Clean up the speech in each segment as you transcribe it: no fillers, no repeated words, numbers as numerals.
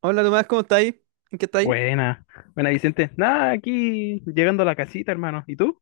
Hola Tomás, ¿cómo estáis? ¿En qué estáis? Buena, buena Vicente. Nada, aquí llegando a la casita, hermano. ¿Y tú?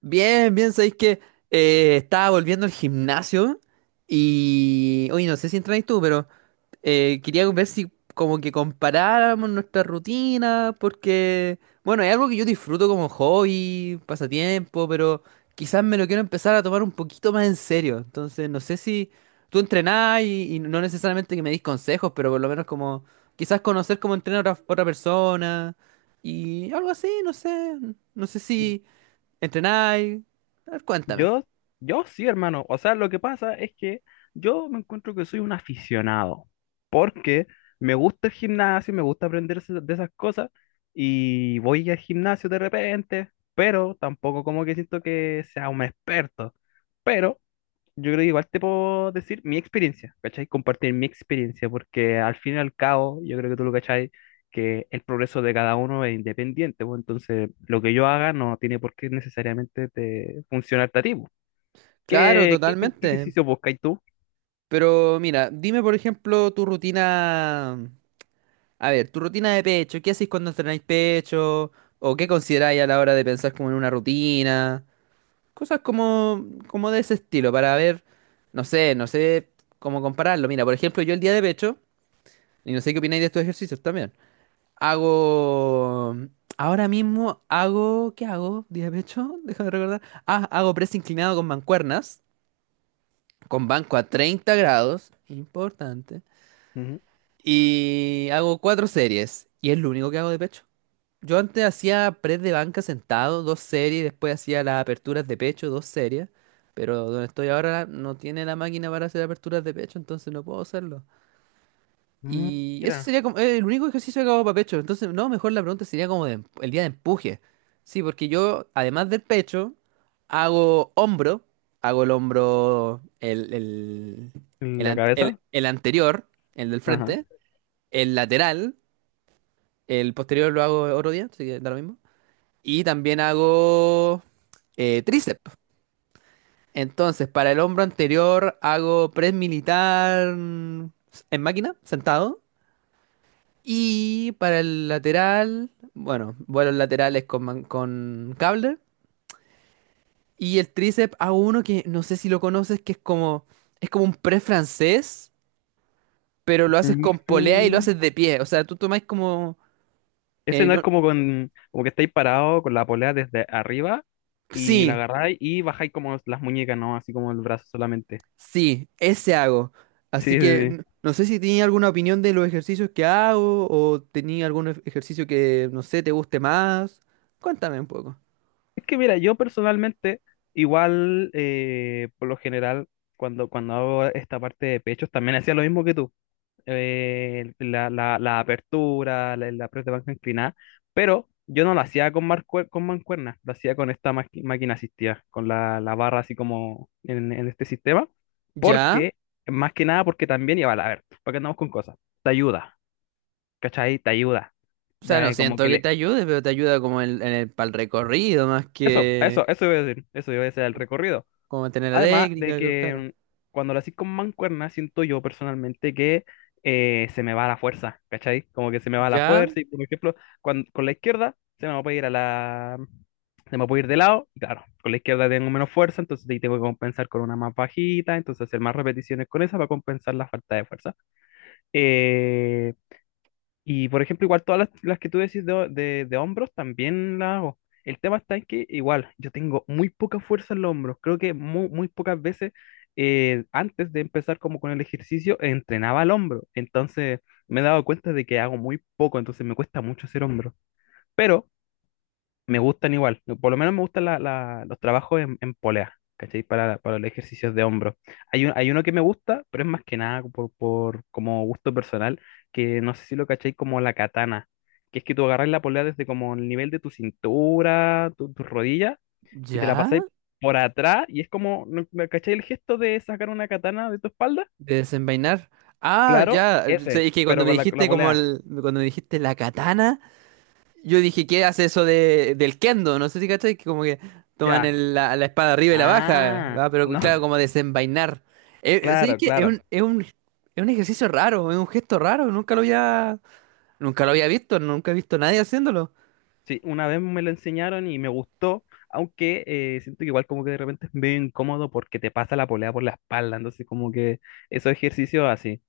Bien, bien, sabéis que estaba volviendo al gimnasio y. Oye, no sé si entrenáis tú, pero quería ver si como que comparáramos nuestras rutinas, porque, bueno, es algo que yo disfruto como hobby, pasatiempo, pero quizás me lo quiero empezar a tomar un poquito más en serio. Entonces, no sé si tú entrenás y no necesariamente que me des consejos, pero por lo menos como quizás conocer cómo entrena otra persona y algo así, no sé si entrenáis. A ver, cuéntame. Yo, yo sí, hermano. O sea, lo que pasa es que yo me encuentro que soy un aficionado, porque me gusta el gimnasio, me gusta aprender de esas cosas, y voy al gimnasio de repente, pero tampoco como que siento que sea un experto. Pero yo creo que igual te puedo decir mi experiencia, ¿cachai? Compartir mi experiencia, porque al fin y al cabo, yo creo que tú lo cachai, que el progreso de cada uno es independiente, pues entonces lo que yo haga no tiene por qué necesariamente te funcionarte a ti pues. Claro, ¿ Qué totalmente. ejercicio buscas tú? Pero mira, dime por ejemplo tu rutina. A ver, tu rutina de pecho, ¿qué hacéis cuando entrenáis pecho? ¿O qué consideráis a la hora de pensar como en una rutina? Cosas como de ese estilo, para ver, no sé cómo compararlo. Mira, por ejemplo, yo el día de pecho, y no sé qué opináis de estos ejercicios también, hago... Ahora mismo hago... ¿Qué hago? ¿Día de pecho? Déjame recordar. Ah, hago press inclinado con mancuernas, con banco a 30 grados, importante. Ujú. Y hago cuatro series, y es lo único que hago de pecho. Yo antes hacía press de banca sentado, dos series, después hacía las aperturas de pecho, dos series, pero donde estoy ahora no tiene la máquina para hacer aperturas de pecho, entonces no puedo hacerlo. Mm, Y eso mira, sería como el único ejercicio que hago para pecho, entonces no, mejor la pregunta sería como de el día de empuje. Sí, porque yo, además del pecho, hago hombro, hago el hombro, el, el, el, la an- el cabeza. el anterior, el del Ajá. frente, el lateral, el posterior lo hago otro día, así que da lo mismo. Y también hago tríceps. Entonces, para el hombro anterior hago press militar en máquina, sentado. Y para el lateral, bueno, vuelos laterales con cable. Y el tríceps hago uno que no sé si lo conoces, que es como un press francés, pero lo haces con polea y lo Mm, haces de pie. O sea, tú tomáis como... ¿Ese eh, no es no- como con, como que estáis parado con la polea desde arriba y la sí, agarráis y bajáis como las muñecas, no? Así como el brazo solamente. sí, ese hago. Sí, Así sí, que sí. No sé si tenía alguna opinión de los ejercicios que hago o tenía algún ejercicio que, no sé, te guste más. Cuéntame un poco. Es que mira, yo personalmente, igual, por lo general, cuando hago esta parte de pechos, también hacía lo mismo que tú. La apertura, la press de banca inclinada, pero yo no lo hacía con, con mancuernas, lo hacía con esta máquina asistida, con la barra así como en este sistema, ¿Ya? porque, más que nada, porque también, y iba a ver, para porque andamos con cosas, te ayuda, ¿cachai? Te ayuda. O sea, no Da- como siento que que le... te ayude, pero te ayuda como en el, para el recorrido más Eso, que eso, eso iba a decir, eso iba a decir el recorrido. como mantener la Además de técnica, que- claro. que cuando lo haces con mancuerna, siento yo personalmente que se me va la fuerza, ¿cachai? Como que se me va la ¿Ya? fuerza y, por ejemplo, con la izquierda se me puede ir a la... se me puede ir de lado, y claro, con la izquierda tengo menos fuerza, entonces ahí tengo que compensar con una más bajita, entonces hacer más repeticiones con esa para compensar la falta de fuerza. Eh, y por ejemplo, igual todas las que tú decís de, de hombros también las hago. El tema está en que igual yo tengo muy poca fuerza en los hombros. Creo que muy pocas veces antes de empezar como con el ejercicio entrenaba el hombro. Entonces me he dado cuenta de que hago muy poco, entonces me cuesta mucho hacer hombro. Pero me gustan igual. Por lo menos me gustan los trabajos en polea, ¿cachai? Para los ejercicios de hombro. Hay, hay uno que me gusta, pero es más que nada por, por como gusto personal, que no sé si lo cachai, como la katana, que es que tú agarras la polea desde como el nivel de tu cintura, tu, tus rodillas, y te la ¿Ya? pasáis por atrás, y es como, ¿no- no cachai el gesto de sacar una katana de tu espalda? De desenvainar. Ah, Claro, ya. O sea, ese, es que cuando pero me con la dijiste como polea. el, cuando me dijiste la katana, yo dije, ¿qué hace eso de, del kendo? No sé si cachai, que como que toman Ya. la espada arriba y la baja, Ah, ¿va? Pero no, claro, como desenvainar. ¿Sabes claro, qué? Es un, claro. es un, es un ejercicio raro, es un gesto raro, nunca lo había, nunca he visto a nadie haciéndolo. Sí, una vez me lo enseñaron y me gustó, aunque siento que igual como que de repente es medio incómodo porque te pasa la polea por la espalda, entonces como que esos ejercicios así.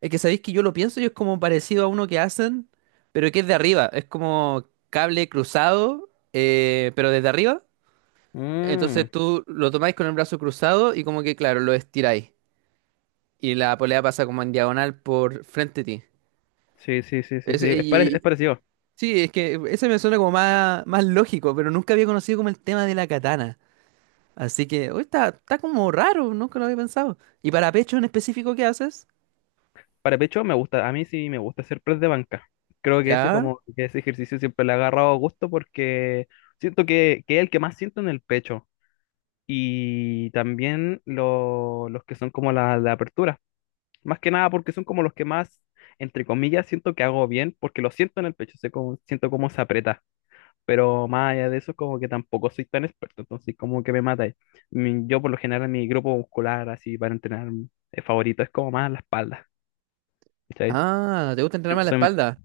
Es que sabéis que yo lo pienso y es como parecido a uno que hacen, pero que es de arriba, es como cable cruzado, pero desde arriba. Entonces Mm, tú lo tomáis con el brazo cruzado y como que, claro, lo estiráis. Y la polea pasa como en diagonal por frente a ti. sí, sí, sí, sí, sí, Ese- es, y- pare- es y- parecido. sí, es que ese me suena como más lógico, pero nunca había conocido como el tema de la katana. Así que, hoy está, está como raro, nunca lo había pensado. ¿Y para pecho en específico qué haces? Para pecho me gusta, a mí sí me gusta hacer press de banca. Creo que ese, Ya. como que ese ejercicio siempre le ha agarrado gusto porque siento que es el que más siento en el pecho y también los que son como la apertura. Más que nada porque son como los que más, entre comillas, siento que hago bien, porque lo siento en el pecho, sé cómo, siento cómo se aprieta. Pero más allá de eso, como que tampoco soy tan experto, entonces como que me mata ahí. Yo por lo general, mi grupo muscular, así para entrenar, favorito es como más la espalda, ¿cachai? Ah, ¿te gusta entrenar Yo más la soy- espalda?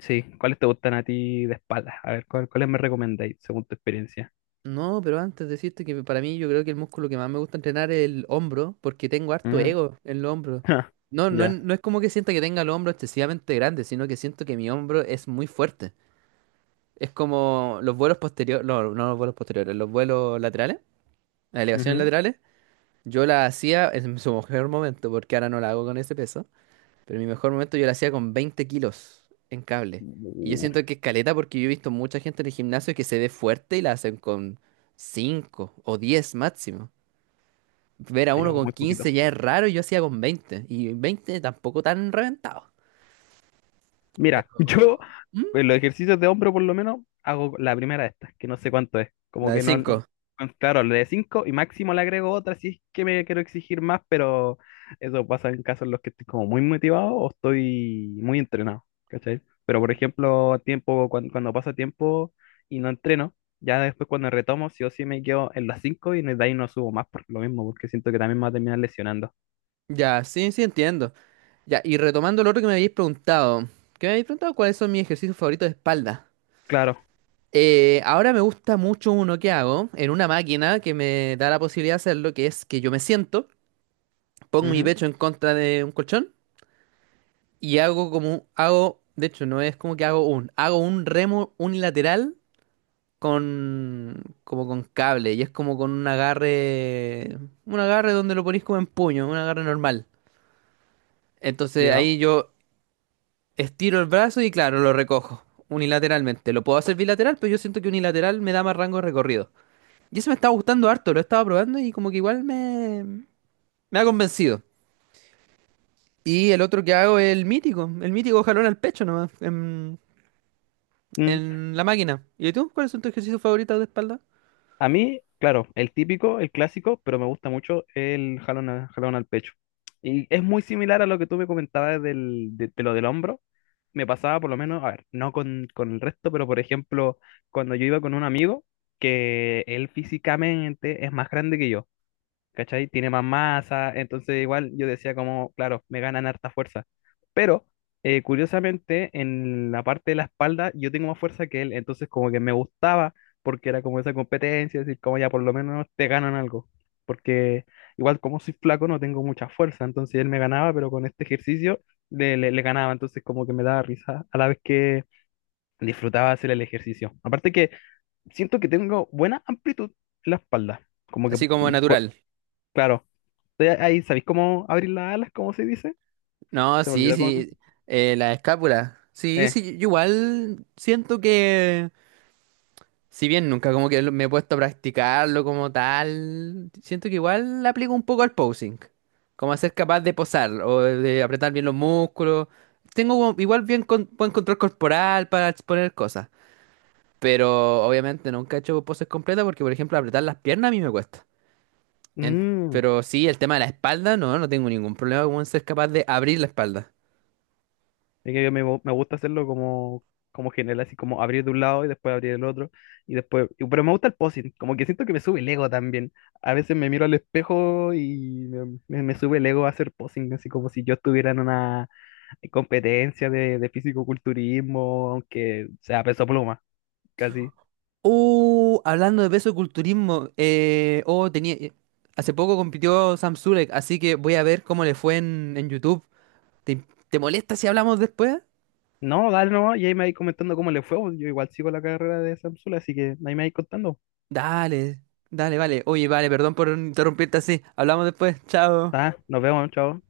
sí, ¿cuáles te gustan a ti de espalda? A ver, ¿cuáles me recomendáis según tu experiencia? No, pero antes decirte que para mí yo creo que el músculo que más me gusta entrenar es el hombro, porque tengo harto Mm, ego en el hombro. No, no, Ya. no es como que sienta que tenga el hombro excesivamente grande, sino que siento que mi hombro es muy fuerte. Es como los vuelos posteriores, no, no los vuelos posteriores, los vuelos laterales. Las elevaciones Ujú. laterales, yo la hacía en su mejor momento, porque ahora no la hago con ese peso, pero en mi mejor momento yo la hacía con 20 kilos en cable. Y yo Uh, siento que es caleta porque yo he visto mucha gente en el gimnasio que se ve fuerte y la hacen con 5 o 10 máximo. Ver a ahí uno hago con muy poquito. 15 ya es raro y yo hacía con 20. Y 20 tampoco tan reventado. Mira, No. yo ¿Mm? pues, los ejercicios de hombro por lo menos hago la primera de estas, que no sé cuánto es. Como La de que no, no, cinco. claro, le de 5 y máximo le agrego otra si es que me quiero exigir más, pero eso pasa en casos en los que estoy como muy motivado o estoy muy entrenado, ¿cachai? Pero por ejemplo, tiempo, cuando pasa tiempo y no entreno, ya después cuando retomo, sí o sí me quedo en las 5 y de ahí no subo más por lo mismo, porque siento que también me va a terminar lesionando. Ya, sí, sí entiendo. Ya, y retomando lo otro que me habéis preguntado. ¿Qué me habéis preguntado? ¿Cuáles son mis ejercicios favoritos de espalda? Claro. Ahora me gusta mucho uno que hago en una máquina que me da la posibilidad de hacerlo, que es que yo me siento, pongo mi Ujú. pecho en contra de un colchón y hago como, hago, de hecho no es como que hago un remo unilateral con, como con cable y es como con un agarre donde lo ponís como en puño, un agarre normal. Entonces Ya. ahí yo estiro el brazo y claro, lo recojo unilateralmente. Lo puedo hacer bilateral, pero yo siento que unilateral me da más rango de recorrido. Y eso me estaba gustando harto, lo estaba probando y como que igual me, me ha convencido. Y el otro que hago es el mítico jalón al pecho nomás, Mm. en la máquina. ¿Y tú? ¿Cuáles son tus ejercicios favoritos de espalda? A mí, claro, el típico, el clásico, pero me gusta mucho el jalón, jalón al pecho. Y es muy similar a lo que tú me comentabas del, de lo del hombro. Me pasaba por lo menos, a ver, no con, con el resto, pero por ejemplo, cuando yo iba con un amigo, que él físicamente es más grande que yo, ¿cachai? Tiene más masa, entonces igual yo decía como, claro, me ganan harta fuerza. Pero curiosamente en la parte de la espalda yo tengo más fuerza que él, entonces como que me gustaba porque era como esa competencia, decir como ya por lo menos te ganan algo, porque igual como soy flaco no tengo mucha fuerza, entonces él me ganaba, pero con este ejercicio le le ganaba, entonces como que me daba risa a la vez que disfrutaba hacer el ejercicio. Aparte que siento que tengo buena amplitud en la espalda. Como que Así como mm, po- natural. claro. Entonces, ahí, ¿sabéis cómo abrir las alas? ¿Cómo se dice? No, Se me sí, olvidó cómo. sí. La escápula. Sí, Eh. sí, yo igual siento que si bien nunca como que me he puesto a practicarlo como tal, siento que igual le aplico un poco al posing, como a ser capaz de posar o de apretar bien los músculos. Tengo como igual bien buen control corporal para exponer cosas, pero obviamente nunca he hecho poses completas porque, por ejemplo, apretar las piernas a mí me cuesta. Mm, Pero sí, el tema de la espalda, no, no tengo ningún problema con ser capaz de abrir la espalda. Es que me gusta hacerlo como, como general, así como abrir de un lado y después abrir el otro. Y después. Pero me gusta el posing, como que siento que me sube el ego también. A veces me miro al espejo y me sube el ego a hacer posing, así como si yo estuviera en una competencia de fisicoculturismo, aunque sea peso pluma, casi. Hablando de peso de culturismo, oh, tenía, hace poco compitió Sam Zurek, así que voy a ver cómo le fue en YouTube. ¿Te, te molesta si hablamos después? No, dale nomás, y ahí me vais comentando cómo le fue pues. Yo igual sigo la carrera de Samsula, así que ahí me vais contando. Dale, dale, vale. Oye, vale, perdón por interrumpirte así. Hablamos después. Chao. Tá, nos vemos, chao.